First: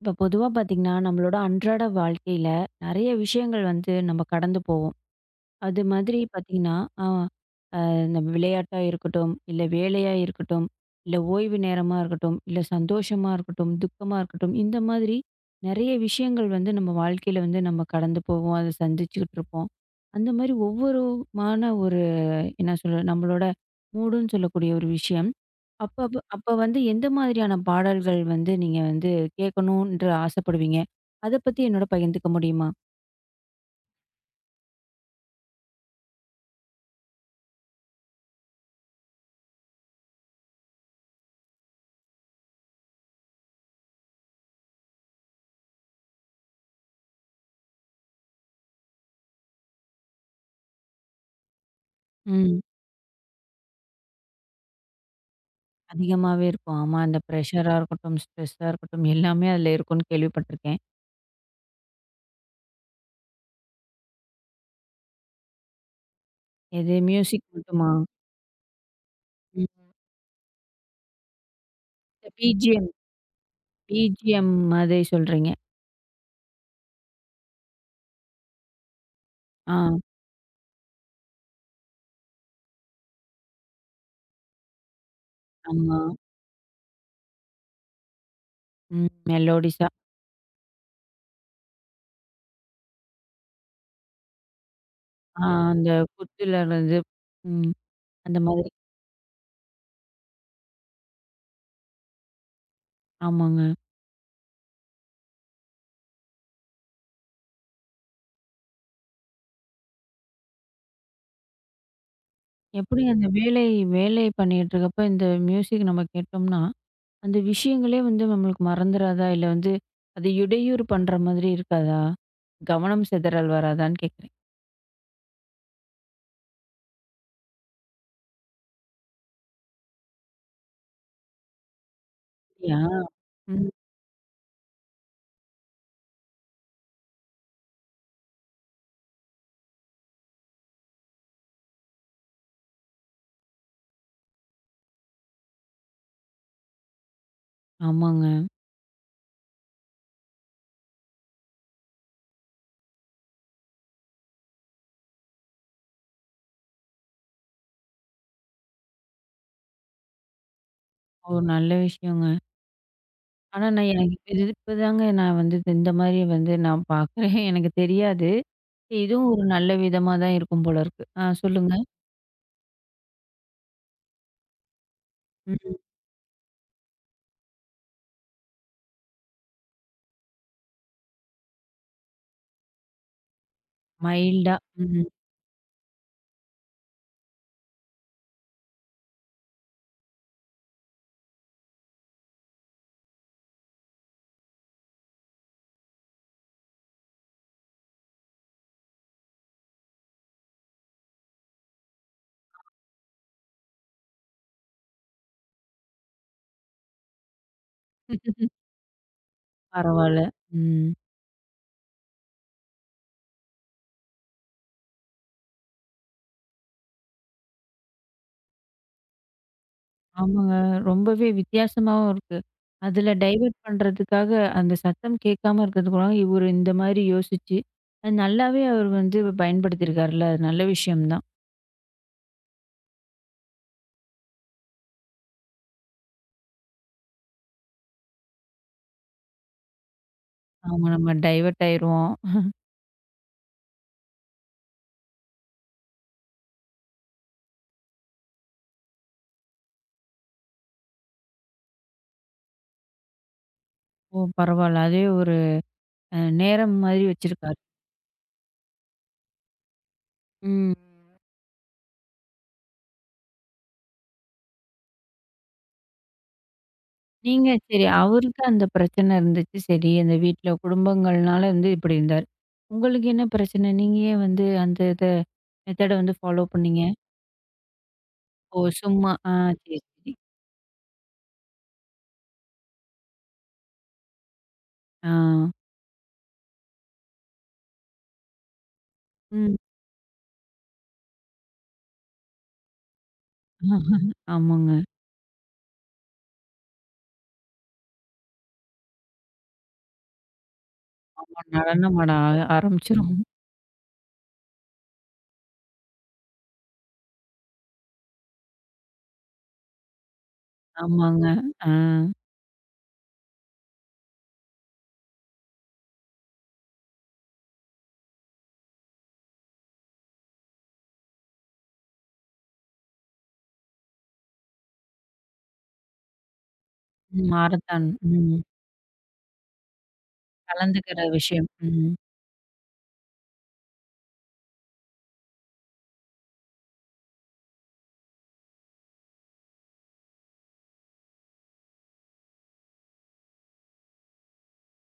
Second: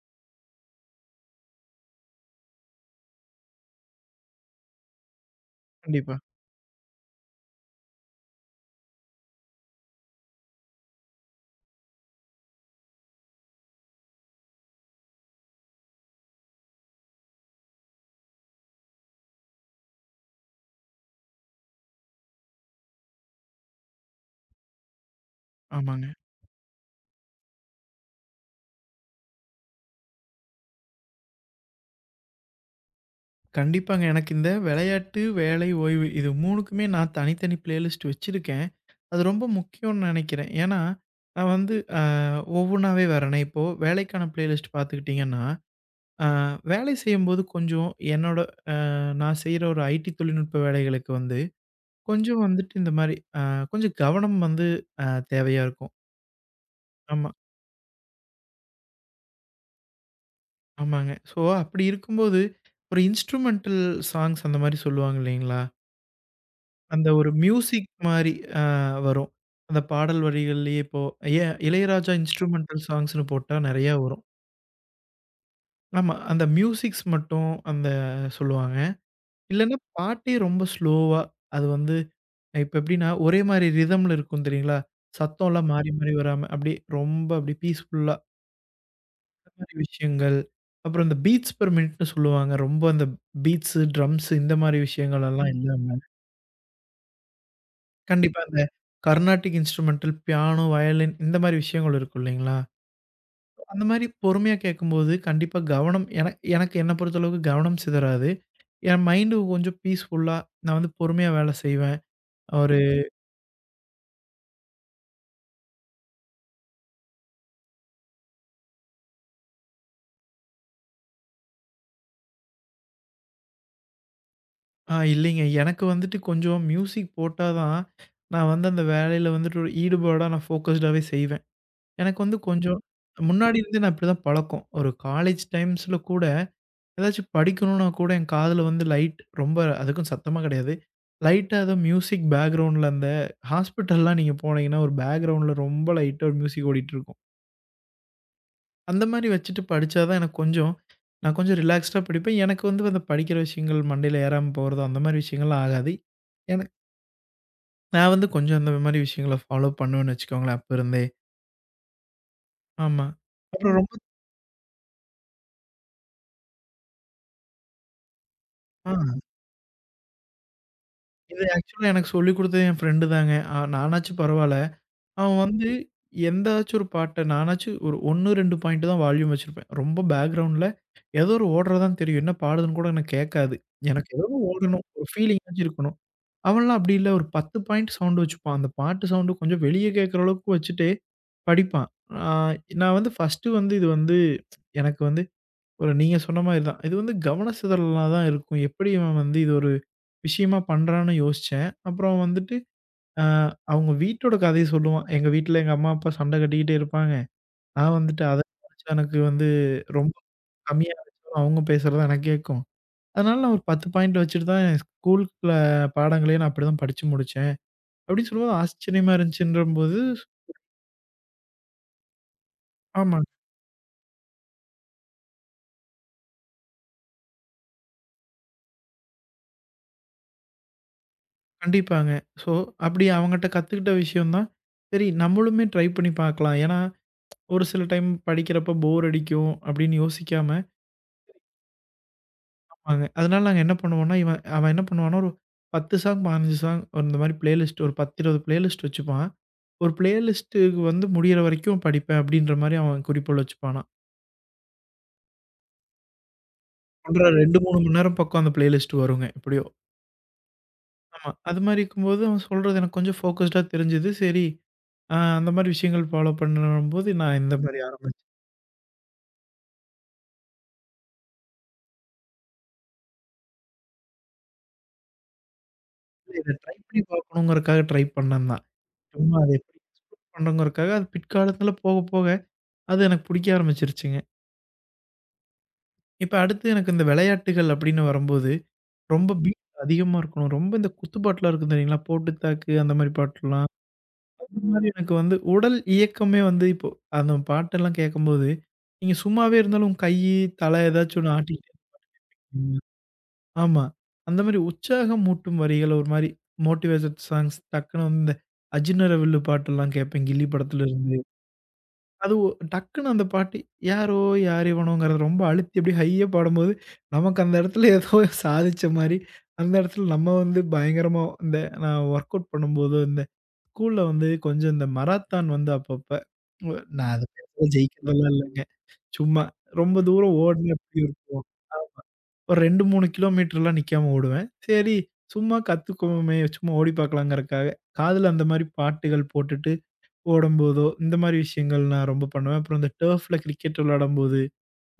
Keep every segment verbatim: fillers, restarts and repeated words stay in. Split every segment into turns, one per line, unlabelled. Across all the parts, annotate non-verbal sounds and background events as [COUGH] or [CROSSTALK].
இப்போ பொதுவாக பார்த்தீங்கன்னா நம்மளோட அன்றாட வாழ்க்கையில் நிறைய விஷயங்கள் வந்து நம்ம கடந்து போவோம். அது
கண்டிப்பா.
மாதிரி பார்த்தீங்கன்னா நம்ம விளையாட்டாக இருக்கட்டும், இல்லை வேலையாக இருக்கட்டும், இல்லை ஓய்வு நேரமாக இருக்கட்டும், இல்லை சந்தோஷமாக இருக்கட்டும், துக்கமாக இருக்கட்டும், இந்த மாதிரி நிறைய விஷயங்கள் வந்து நம்ம வாழ்க்கையில் வந்து நம்ம கடந்து போவோம். அதை சந்திச்சுக்கிட்டு இருப்போம். அந்த மாதிரி ஒவ்வொரு என்ன சொல்ல நம்மளோட மூடுன்னு சொல்லக்கூடிய ஒரு விஷயம். அப்ப
ஆமாங்க.
அப்ப அப்ப வந்து எந்த மாதிரியான பாடல்கள் வந்து நீங்க வந்து கேட்கணுன்ற ஆசைப்படுவீங்க? அத பத்தி என்னோட பகிர்ந்துக்க முடியுமா?
கண்டிப்பாங்க. எனக்கு இந்த விளையாட்டு, வேலை, ஓய்வு இது மூன்றுக்குமே நான் தனித்தனி பிளேலிஸ்ட் வச்சிருக்கேன். அது ரொம்ப முக்கியம்னு நெனைக்கிறேன். ஏன்னா, நான் வந்து அ ஒவ்வொன்னாவே வரேனே. இப்போ வேலைக்கான பிளேலிஸ்ட் பார்த்துக்கிட்டீங்கன்னா, அ வேலை செய்யும்போது கொஞ்சம் என்னோட அ நான் செய்ற ஒரு ஐடி தொழில்நுட்ப வேலைகளுக்கு வந்து, கொஞ்சம்
ம்.
வந்துட்டு இந்த மாரி அ கொஞ்சம் கவனம் வந்து அ தேவையா இருக்கும்.
அதிகமாவே இருக்கும். ஆமா. அந்த
ஆமா,
பிரஷரா இருக்கட்டும், ஸ்ட்ரெஸ்ஸா இருக்கட்டும், எல்லாமே அதுல இருக்கும்னு கேள்விப்பட்டுருக்கேன்.
ஆமாங்க. ஸோ, அப்படி இருக்கும்போது, ஒரு இன்ஸ்ட்ருமென்டல் சாங்ஸ் அந்த மாரி சொல்லுவாங்க இல்லைங்களா?
எது
அந்த ஒரு
மியூசிக்
மியூசிக்
மட்டுமா?
மாரி அ வரும். அந்த
ம்.
பாடல் வரிகள்லயே இப்போ ஏ இளையராஜா
இந்த
இன்ஸ்ட்ருமென்டல்
பிஜிஎம்,
சாங்ஸ்ன்னு போட்டா நெறையா வரும்.
பிஜிஎம் மாதிரி சொல்றீங்க.
ஆமா. அந்த மியூசிக்ஸ் மட்டும் அந்த சொல்லுவாங்க.
ஆ,
இல்லன்னா பாட்டே ரொம்ப ஸ்லோவா அது வந்து இப்ப எப்படின்னா, ஒரே மாரி ரிதம்ல இருக்கும் தெரியுங்களா? சத்தம்லாம் மாறி
ஆமா.
மாறி வராம அப்படியே ரொம்ப அப்படியே பீஸ்ஃபுல்லா
ம்.
அந்த மாரி
மெலோடிஸா.
விஷயங்கள். அப்புறம் இந்த பீட்ஸ் பெர் மினிட்ன்னு சொல்லுவாங்க. ரொம்ப அந்த பீட்ஸு, ட்ரம்ஸு இந்த மாரி விஷயங்கள்
ஆ,
எல்லாம் இல்லாம.
அந்த குத்துலருந்து. ம். அந்த
கண்டிப்பா. அந்த
மாதிரி.
கர்நாடிக் இன்ஸ்ட்ருமெண்டல், பியானோ, வயலின் இந்த மாரி விஷயங்கள் இருக்கும் இல்லைங்களா?
ஆமாங்க.
அந்த மாரி பொறுமையா கேட்கும்போது, கண்டிப்பா கவனம் என எனக்கு என்ன பொறுத்தளவுக்கு கவனம் சிதறாது. என் மைண்டு கொஞ்சம் பீஸ்ஃபுல்லா நான் வந்து பொறுமையா வேலை செய்வேன். ஒரு
எப்படி அந்த வேலை வேலை பண்ணிட்டு இருக்கப்ப இந்த மியூசிக் நம்ம கேட்டோம்னா, அந்த விஷயங்களே வந்து நம்மளுக்கு மறந்துராதா? இல்ல வந்து அது இடையூறு பண்ற மாதிரி இருக்காதா? கவனம் சிதறல் வராதான்னு கேட்குறேன்.
ஆ இல்லைங்க, எனக்கு வந்துட்டு கொஞ்சம் மியூசிக் போட்டா தான், நான் வந்து அந்த வேலையில வந்துட்டு ஒரு ஈடுபாடா நான் ஃபோக்கஸ்டாவே செய்வேன். எனக்கு வந்து கொஞ்சம்
அப்படியா?
முன்னாடி
ம்.
இருந்து நான் இப்படிதான் பழக்கம். ஒரு காலேஜ் டைம்ஸ்ல கூட ஏதாச்சும் படிக்கணும்னா கூட என் காதுல வந்து லைட் ரொம்ப அதுக்கும் சத்தமா கிடையாது. லைட்டா ஏதோ மியூசிக் பேக்கிரவுண்ட்ல அந்த ஹாஸ்பிட்டல்லாம் நீங்க போனீங்கன்னா, ஒரு பேக்கிரவுண்ட்ல ரொம்ப லைட்டா ஒரு மியூசிக் ஓடிட்டு இருக்கும்.
ஆமாங்க.
அந்த மாரி வச்சுட்டு படிச்சா தான் எனக்கு கொஞ்சம் நான் கொஞ்சம் ரிலாக்ஸ்டா படிப்பேன். எனக்கு வந்து அந்த படிக்கிற விஷயங்கள் மண்டையில ஏறாம போறதோ அந்த மாரி விஷயங்கள்லாம் ஆகாது. எனக்கு நான் வந்து கொஞ்சம் அந்த மாரி விஷயங்கள ஃபாலோ பண்ணுவேன்னு வச்சுக்கோங்களேன் அப்ப இருந்தே.
ஒரு நல்ல விஷயங்க.
ஆமா.
ஆனா
அப்புறம்
நான்
ரொம்ப
எனக்கு இது இப்பதாங்க நான் வந்து இது- இந்த மாரி வந்து நான் பார்க்குறேன். [LAUGHS] எனக்கு தெரியாது.
ஆ
இதுவும் ஒரு நல்ல விதமா தான் இருக்கும் போல இருக்கு. ஆ,
இது
சொல்லுங்க.
ஆக்சுவலா எனக்கு சொல்லிக் குடுத்தது என் ஃப்ரெண்டு தாங்க. ஆ நானாச்சும் பரவால்ல. அவன் வந்து
ம்.
எந்தாச்சும் ஒரு பாட்ட நானாச்சும் ஒரு ஒன்று, இரண்டு பாயிண்ட் தான் வால்யூம் வச்சிருப்பேன். ரொம்ப பேக்கிரவுண்ட்ல ஏதோ ஒரு ஓடுறது தான் தெரியும். என்ன பாடுதுன்னு கூட எனக்கு கேட்காது. எனக்கு ஏதோ ஒண்ணு
மைல்டா.
ஓடணும்.
ம்.
ஒரு ஃபீலிங்காச்சும் இருக்கணும். அவன்லாம் அப்படி இல்ல. ஒரு பத்து பாயிண்ட் சவுண்ட் வச்சுப்பான். அந்த பாட்டு சவுண்ட் கொஞ்சம் வெளிய கேட்கற அளவுக்கு வச்சுட்டு படிப்பான். ஆ நான் வந்து ஃபர்ஸ்ட்டு வந்து இது வந்து எனக்கு வந்து ஒரு நீங்க சொன்ன மாரி தான். இது வந்து கவன சிதறலா தான் இருக்கும். எப்படி இவன் வந்து இது ஒரு விஷயமா பண்றான்னு யோசிச்சேன். அப்புறம் வந்துட்டு ஆ, அவங்க வீட்டோட கதைய சொல்லுவான். எங்க வீட்ல எங்க அம்மா, அப்பா சண்டை கட்டிக்கிட்டே இருப்பாங்க. நான் வந்துட்டு அத நினைச்சா எனக்கு வந்து ரொம்ப
பரவால்ல. ம்.
கம்மியா இருந்துச்சுனாலும் அவங்க பேசுறது எனக்கு கேட்கும். அதனால நான் ஒரு பத்து பாயிண்ட் வச்சுட்டு தான் என் ஸ்கூலுக்குள்ள பாடங்களே நான் அப்படிதான் படிச்சு முடிச்சேன். அப்படின்னு சொல்லும்போது ஆச்சரியமா இருந்துச்சுன்றபோது
ஆமாங்க. ரொம்பவே வித்தியாசமாவும் இருக்கு. அதுல
ஆமாங்க.
டைவர்ட் பண்றதுக்காக அந்த சத்தம் கேட்காம இருக்கிறதுக்கு கூட இவரு இந்த மாரி யோசிச்சு, அது நல்லாவே அவர் வந்து பயன்படுத்தியிருக்காருல்ல. அது நல்ல விஷயம் தான்.
கண்டிப்பாங்க. ஸோ அப்படி அவங்கட்ட கத்துக்கிட்ட விஷயம் தான், சரி நம்மளுமே ட்ரை பண்ணி பார்க்கலாம். ஏன்னா, ஒரு சில டைம் படிக்கிறப்ப போர் அடிக்கும் அப்படின்னு யோசிக்காம
ஆமா, நம்ம டைவர்ட் ஆயிருவோம்.
ஆமாங்க. அதனால நாங்க என்ன பண்ணுவோம்னா, இவன் அவன் என்ன பண்ணுவான்னா, ஒரு பத்து சாங், பதினைந்து சாங் இந்த மாரி பிளேலிஸ்ட் ஒரு பத்து, இருபது பிளேலிஸ்ட் வச்சுப்பான். ஒரு பிளேலிஸ்ட்டுக்கு வந்து முடியிற வரைக்கும் படிப்பேன் அப்படின்ற மாரி அவன் குறிக்கோள் வச்சுப்பானாம்.
ஓ! பரவால்ல. அதே ஒரு அ நேரம் மாதிரி
ஒன்றரை இரண்டு,
வச்சிருக்காரு.
மூன்று மணி நேரம் பக்கம் அந்த பிளேலிஸ்ட் வருங்க எப்படியோ.
ம்.
ஆமா. அது மாரி இருக்கும்போது அவன் சொல்றது எனக்கு கொஞ்சம் ஃபோக்கஸ்டா தெரிஞ்சது. சரி, அ அந்த மாரி விஷயங்கள் ஃபாலோ பண்ணும்போது நான்
நீங்க
இந்த மாரி
சரி
ஆரம்பிச்சேன்.
அவருக்கு அந்த பிரச்சனை இருந்துச்சு. சரி, அந்த வீட்ல குடும்பங்கள்னால வந்து இப்படி இருந்தாரு. உங்களுக்கு என்ன பிரச்சனை? நீங்க ஏன் வந்து அந்த இத மெத்தட வந்து ஃபாலோ
இத ட்ரை
பண்ணீங்க?
பண்ணி பார்க்கணுங்கிறக்காக ட்ரை பண்ணேன்
ஓ!
தான்.
சும்மா. ஆ.
சும்மா அத எப்படி
சரி, சரி.
எக்ஸ்ப்ளோர் பண்ணணுங்கிறக்காக அது பிற்காலத்துல போக போக அது எனக்கு பிடிக்க ஆரம்பிச்சுருச்சுங்க.
ஆ.
இப்ப அடுத்து எனக்கு இந்த விளையாட்டுகள் அப்படின்னு வரும்போது, ரொம்ப ம்.
ம்.
பீட் அதிகமா இருக்கணும். ரொம்ப இந்த குத்துப்பாட்டுலாம் இருக்கும் தெரியுங்களா? போட்டு தாக்கு அந்த மாரி பாட்டுலாம். அந்த
ஆமாங்க.
மாரி எனக்கு வந்து உடல் இயக்கமே வந்து இப்போ அந்த பாட்டெல்லாம் கேட்கும்போது, நீங்க சும்மாவே இருந்தாலும் கை, தலை ஏதாச்சும் ஒண்ணு
ஆமா.
ஆட்டிக்கிட்டே
நடனம் ஆட ஆர
இருப்பீங்க.
ஆரம்பிச்சுரும்.
ஆமா. அந்த மாரி உற்சாகம் ஊட்டும் வரிகள் ஒரு மாரி மோட்டிவேஷன் சாங்ஸ் டக்குனு வந்து இந்த அஜினரவில்லு பாட்டெல்லாம் கேட்பேன், கில்லி படத்துல இருந்து.
ஆமாங்க. ஆ.
அது ஒ டக்குன்னு அந்த பாட்டு, "யாரோ யாரிவனோங்கிறத" ரொம்ப அழுத்தி அப்படியே ஹையா பாடும்போது, நமக்கு அந்த இடத்துல ஏதோ சாதிச்ச மாரி, அந்த இடத்துல நம்ம வந்து பயங்கரமா இந்த நான் ஒர்க் அவுட் பண்ணும்போதோ, இந்த ஸ்கூல்ல வந்து கொஞ்சம் இந்த மராத்தான் வந்து அப்பப்ப ஒ நான் அது
ம்.
பெருசா
மாரத்தான். ம்.
ஜெயிக்கிறதெல்லாம் இல்லைங்க. சும்மா ரொம்ப தூரம் ஓடுனா எப்படி
கலந்துக்கிற
இருக்கும்?
விஷயம். ம்.
ஆமா. ஒரு இரண்டு, மூன்று கிலோமீட்டர்லாம் நிக்காம ஓடுவேன். சரி, சும்மா கத்துக்குவோமே, சும்மா ஓடி பார்க்கலாங்கறக்காக, காதுல அந்த மாரி பாட்டுகள் போட்டுட்டு ஓடும்போதோ, இந்த மாரி விஷயங்கள் நான் ரொம்ப பண்ணுவேன். அப்புறம் இந்த டர்ஃப்ல கிரிக்கெட் விளையாடும்போது,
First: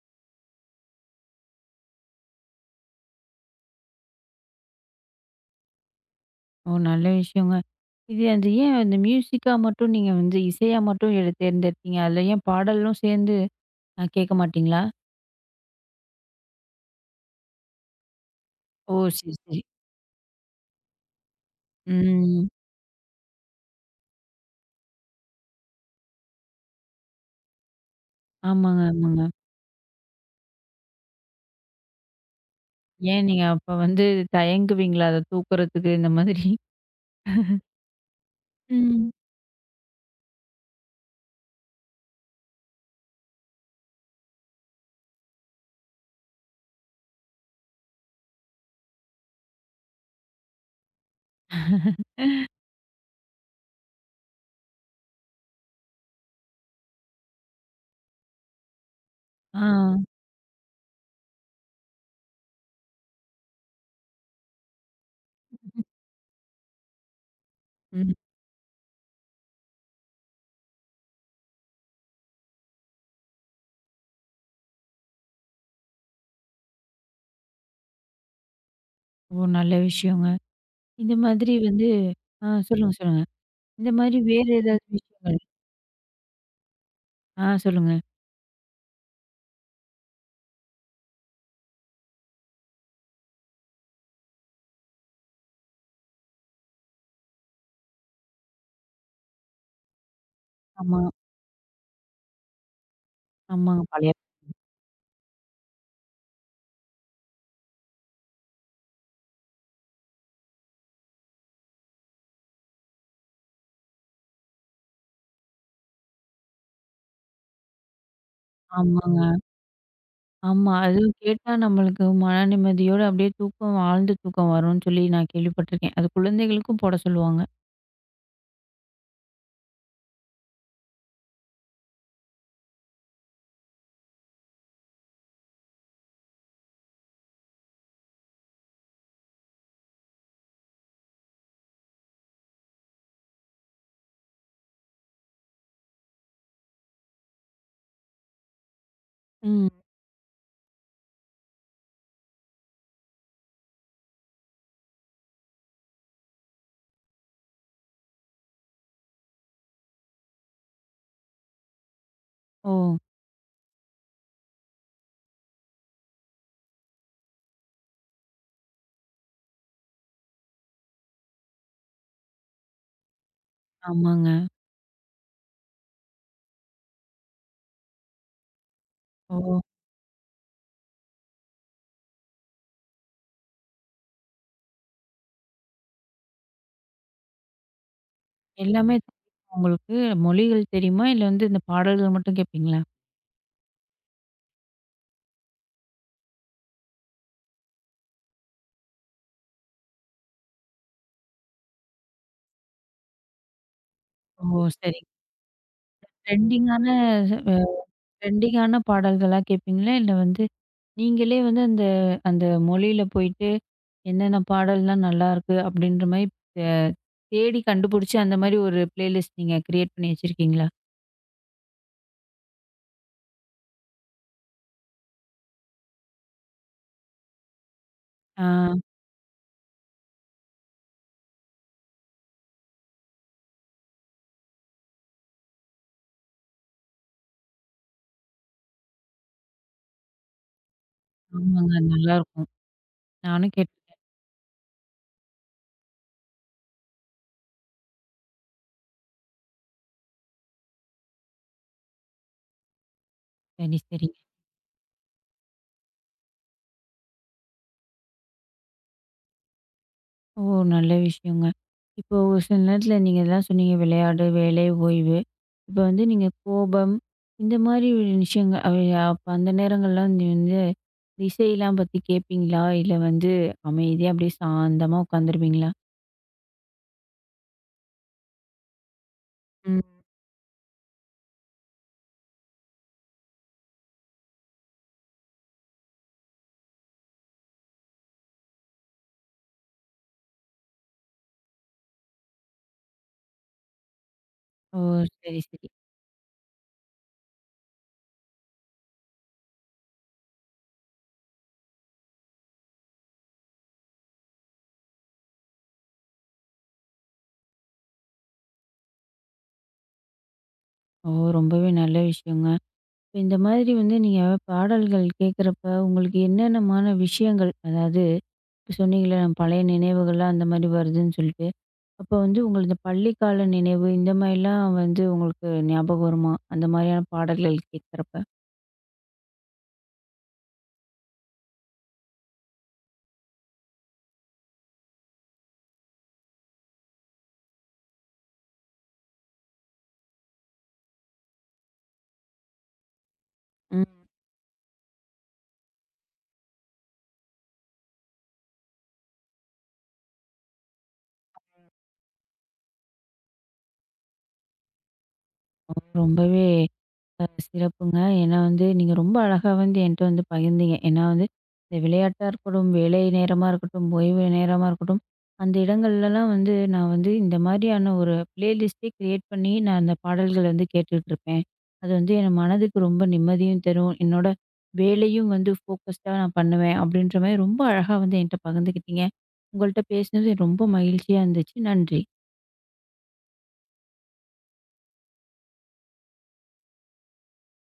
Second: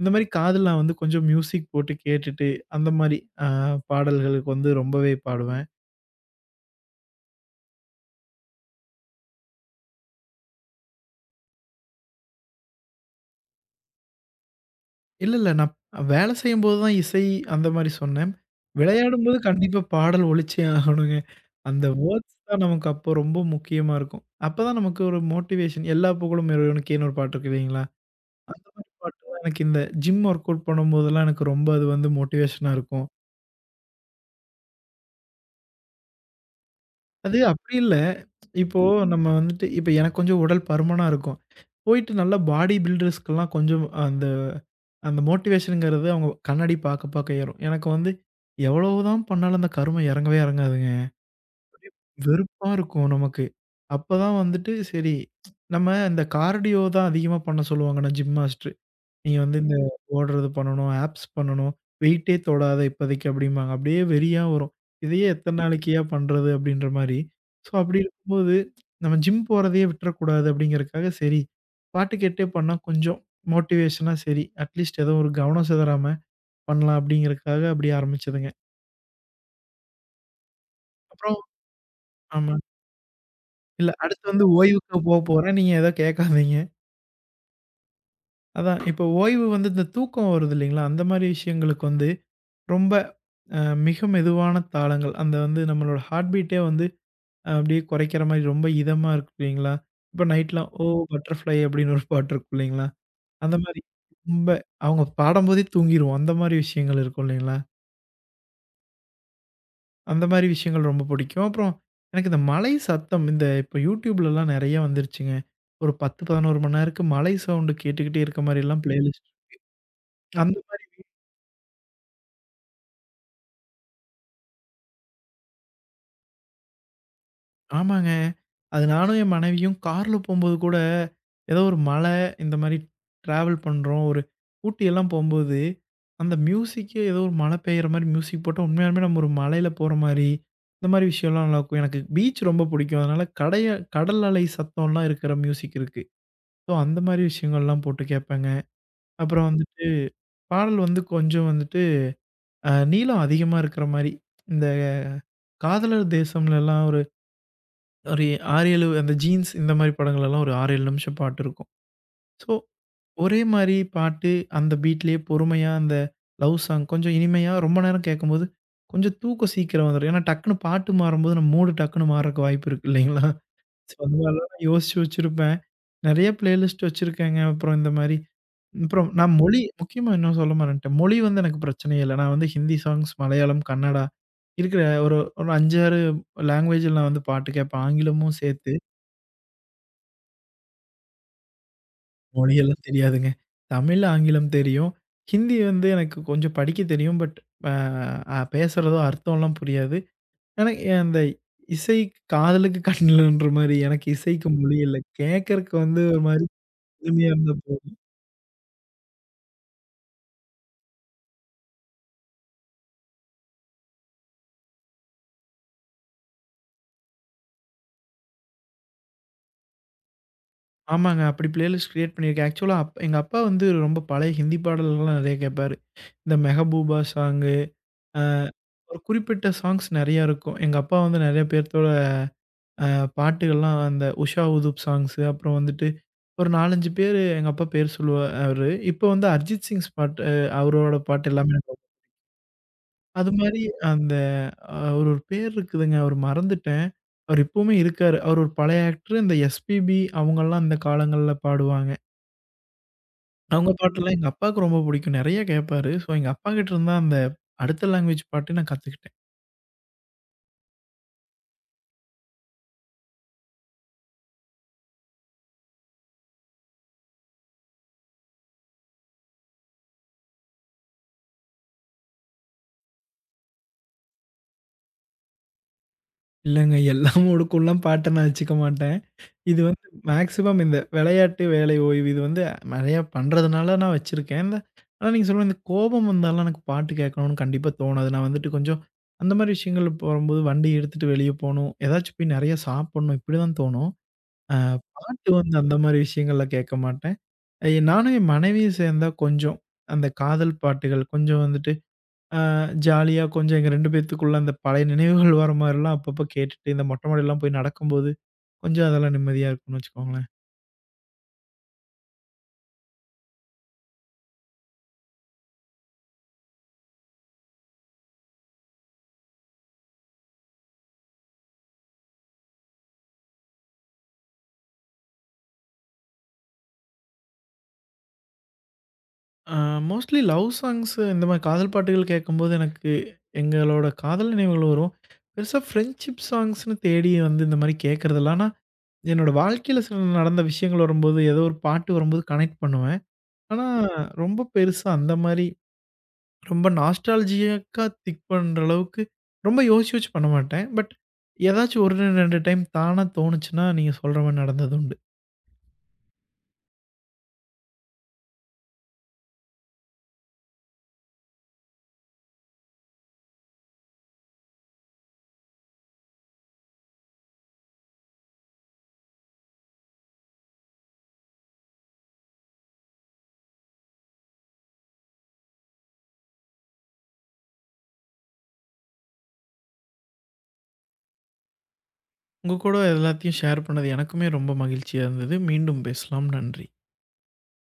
இந்த மாரி காதுல நான் வந்து கொஞ்சம் மியூசிக் போட்டு கேட்டுட்டு, அந்த மாரி அ பாடல்களுக்கு வந்து ரொம்பவே பாடுவேன்.
ஓ! நல்ல விஷயங்க. இது அது ஏன் அந்த மியூசிக்கா மட்டும் நீங்க வந்து இசையா மட்டும் எடு தேர்ந்தெடுத்தீங்க? அதில ஏன் பாடலும் சேர்ந்து அ கேட்க மாட்டீங்களா?
இல்ல, இல்ல. நான் வேலை செய்யும்போது தான் இசை அந்த மாரி சொன்னேன்.
ஓ! சரி,
விளையாடும்போது
சரி.
கண்டிப்பா பாடல் ஒலிச்சே ஆகணுங்க. அந்த வேர்ட்ஸ்
ம்.
தான் நமக்கு அப்போ ரொம்ப முக்கியமா இருக்கும். அப்பதான் நமக்கு ஒரு மோட்டிவேஷன். எல்லா புகழும் இறைவனுக்கேன்னு ஒரு பாட்டு இருக்கு இல்லைங்களா? அந்த
ஆமாங்க,
மாரி
ஆமாங்க.
பாட்டுலாம் எனக்கு இந்த ஜிம் ஒர்க் அவுட் பண்ணும்போதெல்லாம் எனக்கு ரொம்ப அது வந்து மோட்டிவேஷனா இருக்கும்.
ஏன் நீங்க அப்ப வந்து தயங்குவீங்களா? அத தூக்குறதுக்கு இந்த மாதிரி?
அது அப்படி இல்ல. இப்போ
ம்.
நம்ம வந்துட்டு இப்ப எனக்கு கொஞ்சம் உடல் பருமனா இருக்கும். போயிட்டு நல்லா பாடி பில்டர்ஸ்க்கெல்லாம் கொஞ்சம் அந்த அந்த மோட்டிவேஷன்ங்கிறது அவங்க கண்ணாடி பார்க்க பார்க்க ஏறும். எனக்கு வந்து எவ்வளவுதான் பண்ணாலும் அந்த கருமம் இறங்கவே இறங்காதுங்க. வெறுப்பா இருக்கும் நமக்கு. அப்பதான் வந்துட்டு சரி நம்ம இந்த கார்டியோ தான் அதிகமா பண்ண சொல்லுவாங்க நான் ஜிம் மாஸ்டர். நீ வந்து
ஆ.
இந்த ஓடுறது பண்ணணும், ஆப்ஸ் பண்ணணும், வெயிட்டே தொடாத இப்போதைக்கு அப்படிம்பாங்க. அப்படியே வெறியா வரும். இதையே எத்தன நாளைக்குய்யா பண்றது அப்படின்ற மாரி. ஸோ அப்படி
ம்.
இருக்கும்போது நம்ம ஜிம் போறதையே விட்டுறக்கூடாது அப்படிங்கிறதுக்காக சரி, பாட்டு கேட்டே பண்ணா கொஞ்சம் மோட்டிவேஷனா சரி, அட்லீஸ்ட் ஏதோ ஒரு கவனம் சிதறாம பண்ணலாம் அப்படிங்கிறதுக்காக அப்படி ஆரம்பிச்சதுங்க.
ஓ! நல்ல விஷயங்க. இந்த
அப்புறம்
மாதிரி வந்து ஆ,
ஆமா.
சொல்லுங்க, சொல்லுங்க.
இல்ல
இந்த மாரி
அடுத்து வந்து
வேற ஏதாவது
ஓய்வுக்கு போ
விஷயங்கள்.
போறேன். நீங்க எத கேட்காதீங்க.
ஆ, சொல்லுங்க.
அதான் இப்போ ஓய்வு வந்து இந்த தூக்கம் வருது இல்லைங்களா? அந்த மாரி விஷயங்களுக்கு வந்து ரொம்ப அ மிக மெதுவான தாளங்கள். அந்த வந்து நம்மளோட ஹார்ட் பீட்டே வந்து அஹ், அப்படியே குறைக்கிற மாரி ரொம்ப இதமா இருக்கும் இல்லைங்களா? இப்ப நைட்லாம் "ஓ
ஆமா,
பட்டர்ஃப்ளை" அப்படின்னு ஒரு பாட்டு இருக்கும் இல்லைங்களா? அந்த மாரி
ஆமாங்க. பழைய.
ரொம்ப அவங்க பாடம்போதே தூங்கிருவோம். அந்த மாரி விஷயங்கள் இருக்கும் இல்லைங்களா? அந்த மாரி விஷயங்கள் ரொம்ப பிடிக்கும். அப்புறம் எனக்கு இந்த மலை சத்தம் இந்த இப்ப YouTubeலலாம் நெறைய வந்துருச்சுங்க. ஒரு பத்து, பதினொன்று மணி நேரத்துக்கு மலை சவுண்டு கேட்டுக்கிட்டே இருக்க மாரிலாம்
ஆமாங்க.
பிளேலிஸ்ட் அந்த
ஆமா. அதுவும் கேட்டா நம்மளுக்கு மன நிம்மதியோட அப்படியே தூக்கம், ஆழ்ந்த தூக்கம் வரும்னு சொல்லி நான் கேள்விப்பட்டுருக்கேன். அது குழந்தைகளுக்கும் போட சொல்லுவாங்க.
ஆமாங்க. அது நானும் என் மனைவியும் கார்ல போம்போது கூட, ஏதோ ஒரு மலை இந்த மாரி ட்ராவல் பண்றோம். ஒரு ஊட்டி எல்லாம் போம்போது, அந்த மியூசிக்கே ஏதோ ஒரு மழை பெய்யிற மாரி மியூசிக் போட்டா, உண்மையாலுமே நம்ம ஒரு மலையில போற மாரி, இந்த மாரி விஷயம்லாம் நல்லாருக்கும். எனக்கு பீச் ரொம்ப பிடிக்கும். அதனால கடைய கடல் அலை சத்தம்லாம் இருக்கிற மியூசிக் இருக்கு. ஸோ அந்த மாரி விஷயங்கள்லாம் போட்டு கேட்பேங்க. அப்புறம்
ம்.
வந்துட்டு பாடல் வந்து கொஞ்சம் வந்துட்டு அ நீளம் அதிகமா இருக்கிற மாரி, இந்த காதலர் தேசம்லலாம் ஒரு ஒரு ஆறு, ஏழு அந்த ஜீன்ஸ் இந்த மாரி படங்கள்லலாம் ஒரு ஆறு, ஏழு நிமிஷம் பாட்டு இருக்கும். ஸோ,
ஓ!
ஒரே மாரி பாட்டு அந்த பீட்லயே பொறுமையா அந்த லவ் சாங் கொஞ்சம் இனிமையா ரொம்ப நேரம் கேட்கும்போது, கொஞ்சம் தூக்கம் சீக்கிரம் வந்துரும். ஏன்னா டக்குனு பாட்டு மாறும்போது நம்ம மூடு டக்குனு மாறுறக்கு வாய்ப்பு இருக்கு இல்லைங்களா? ஸோ, அந்த
ஆமாங்க.
மாரிலாம் நான் யோசிச்சு வச்சிருப்பேன். நெறைய பிளேலிஸ்ட் வச்சிருக்கேங்க. அப்புறம் இந்த மாரி அப்புறம் நான் மொழி
ஓ!
முக்கியமா இன்னும் சொல்ல மறந்துட்டேன். மொழி வந்து எனக்கு பிரச்சனையே இல்ல. நான் வந்து ஹிந்தி சாங்ஸ், மலையாளம், கன்னடா இருக்கிற ஒரு ஒரு ஐந்து, ஆறு லாங்குவேஜ்ல நான் வந்து பாட்டு கேட்பேன். ஆங்கிலமும் சேர்த்து.
எல்லாமே தெரியுமா உங்களுக்கு, மொழிகள் தெரியுமா? இல்ல வந்து இந்த பாடல்கள் மட்டும் கேட்பீங்களா?
மொழியெல்லாம் தெரியாதுங்க. தமிழ், ஆங்கிலம் தெரியும். ஹிந்தி வந்து எனக்கு கொஞ்சம் படிக்க தெரியும். பட் அ அ பேசுறதோ அர்த்தம்லாம் புரியாது. ஆனா அந்த இசை காதலுக்கு கண்ணில்ன்ற மாரி எனக்கு இசைக்கு
ஓ!
மொழி இல்ல.
சரி.
கேட்கறக்கு வந்து ஒரு மாரி
ட்ரெண்டிங்கான
புதுமையா இருந்தா
அ
போதும்.
ட்ரெண்டிங்கான பாடல்களா கேட்பீங்களா? இல்ல வந்து நீங்களே வந்து அந்த அந்த மொழியில போயிட்டு, என்னென்ன பாடல்லாம் நல்லாருக்கு அப்படின்ற மாரி அ தேடி கண்டுபிடிச்சு, அந்த மாரி ஒரு பிளேலிஸ்ட் நீங்க கிரியேட் பண்ணி வச்சிருக்கீங்களா?
ஆமாங்க. அப்படி பிளேலிஸ்ட் கிரியேட் பண்ணியிருக்கேன். ஆக்சுவலா அப் எங்க அப்பா வந்து ரொம்ப பழைய ஹிந்தி பாடல்கள்லாம் நெறைய கேட்பாரு. இந்த மெஹபூபா சாங்கு, அ
ஆ,
ஒரு குறிப்பிட்ட சாங்ஸ் நெறைய இருக்கும். எங்க அப்பா வந்து நெறைய பேர்த்தோட அ பாட்டுகள்லாம் அந்த உஷா உதுப் சாங்ஸு, அப்புறம் வந்துட்டு ஒரு நான்கு, ஐந்து பேரு எங்க அப்பா பேர் சொல்லுவாரு. இப்போ வந்து அரிஜித் சிங்ஸ் பாட்டு அஹ் அவரோட பாட்டு எல்லாமே எனக்கு
ஆமாங்க.
வரும்.
அது நல்லாருக்கும்.
அது
நானும்
மாரி
கேட்டுருக்கேன்.
அந்த அவரு ஒரு ஒரு பேர் இருக்குதுங்க. அவரு மறந்துட்டேன். அவரு இப்பவுமே இருக்காரு. அவரு ஒரு பழைய ஆக்டரு. இந்த எஸ்பிபி அவங்கலாம் அந்த காலங்கள்ல பாடுவாங்க. அவங்க
சரி,
பாட்டெல்லாம்
சரிங்க.
எங்க அப்பாவுக்கு ரொம்ப பிடிக்கும். நெறைய கேட்பாரு. ஸோ எங்க அப்பாகிட்ட இருந்து தான் அந்த அடுத்த லாங்குவேஜ் பாட்டு நான் கத்துக்கிட்டேன்.
ஓ! நல்ல விஷயங்க. இப்போ ஒரு சில நேரத்துல நீங்க எல்லாம் சொன்னீங்க, விளையாடு, வேலை, ஓய்வு. இப்ப வந்து நீங்க கோபம், இந்த மாரி விஷயங்கள், அ அப்ப அந்த நேரங்கள்லாம் நீ வந்து இசையெல்லாம் பத்தி கேட்பீங்களா? இல்ல வந்து அமைதியா அப்படியே சாந்தமா உட்காந்துருவீங்களா?
இல்லங்க எல்லா மூடுக்கும்லாம் பாட்ட நான் வச்சுக்க மாட்டேன். இது வந்து மேக்ஸிமம் இந்த விளையாட்டு, வேலை ஓய்வு இது வந்து நெறையா பண்றதுனால நான் வச்சிருக்கேன். இந்த ஆனா நீங்க சொல்ற இந்த கோபம் வந்தாலாம் எனக்கு பாட்டு கேட்கணும்னு கண்டிப்பா தோணாது. நான் வந்துட்டு கொஞ்சம் அந்த மாரி விஷயங்கள் போம்போது வண்டி எடுத்துட்டு வெளிய போணும். ஏதாச்சும் போய் நெறையா சாப்பிடணும். இப்படிதான் தோணும். அ
ஓ!
பாட்டு
சரி,
வந்து
சரி.
அந்த மாரி விஷயங்கள்ல கேட்க மாட்டேன். அஹ் நானும் என் மனைவியும் சேர்ந்தா கொஞ்சம் அந்த காதல் பாட்டுகள் கொஞ்சம் வந்துட்டு அ ஜாலியா கொஞ்சம் எங்க இரண்டு பேத்துக்குள்ள அந்த பழைய நினைவுகள் வர மாரிலாம் அப்பப்ப கேட்டுட்டு இந்த மொட்ட மாடிலாம் போய் நடக்கும்போது கொஞ்சம் அதெல்லாம் நிம்மதியா இருக்கும்னு வச்சுக்கோங்களேன்.
ஓ! ரொம்பவே நல்ல விஷயங்க. இப்ப இந்த மாதிரி வந்து நீங்க பாடல்கள் கேட்குறப்ப, உங்களுக்கு என்னென்னமான விஷயங்கள், அதாவது இப்ப சொன்னீங்கல்ல பழைய நினைவுகள்லாம் அந்த மாரி வருதுன்னு சொல்லிட்டு, அப்போ வந்து உங்களுக்கு இந்த பள்ளிக்கால நினைவு இந்த மாரிலாம் வந்து உங்களுக்கு ஞாபகம் வருமா? அந்த மாரியான பாடல்கள் கேட்குறப்ப?
ஆ மோஸ்ட்லி லவ் சாங்ஸு இந்த மாரி காதல் பாட்டுகள் கேட்கும்போது எனக்கு எங்களோட காதல் நினைவுகள் வரும். பெருசா ஃப்ரெண்ட்ஷிப் சாங்ஸ்ன்னு தேடி வந்து இந்த மாரி கேட்கறதில்ல. ஆனா, என்னோட வாழ்க்கையில சில நடந்த விஷயங்கள் வரும்போது, ஏதோ ஒரு பாட்டு வரும்போது கனெக்ட் பண்ணுவேன். ஆனா,
ம்.
ரொம்ப பெருசா அந்த மாரி ரொம்ப நாஸ்டால்ஜியக்கா திங்க் பண்ற அளவுக்கு ரொம்ப யோசிச்சு யோசிச்சு பண்ண மாட்டேன். பட் ஏதாச்சும் ஒன்று, இரண்டு டைம் தானா தோணுச்சுன்னா, நீங்க சொல்ற மாரி நடந்தது உண்டு.
ஓ, ரொம்பவே அ சிறப்புங்க. ஏன்னா வந்து, நீங்க ரொம்ப அழகா வந்து என்ட்ட வந்து பகிர்ந்தீங்க. ஏன்னா வந்து, இந்த விளையாட்டா இருக்கட்டும், வேலை நேரமா இருக்கட்டும், ஓய்வு நேரமா இருக்கட்டும், அந்த இடங்கள்லலாம் வந்து நான் வந்து இந்த மாதிரியான ஒரு பிளேலிஸ்ட்டே கிரியேட் பண்ணி, நான் அந்த பாடல்கள் வந்து கேட்டுட்ருப்பேன். அது வந்து என் மனதுக்கு ரொம்ப நிம்மதியும் தரும். என்னோட வேலையும் வந்து ஃபோக்கஸ்டா நான் பண்ணுவேன். அப்படின்ற மாரி ரொம்ப அழகா வந்து என்ட்ட பகிர்ந்துக்கிட்டீங்க. உங்கள்ட்ட பேசினது ரொம்ப மகிழ்ச்சியா இருந்துச்சு. நன்றி.
உங்க கூட எல்லாத்தையும் ஷேர் பண்ணது எனக்குமே ரொம்ப மகிழ்ச்சியா இருந்தது. மீண்டும் பேசலாம். நன்றி.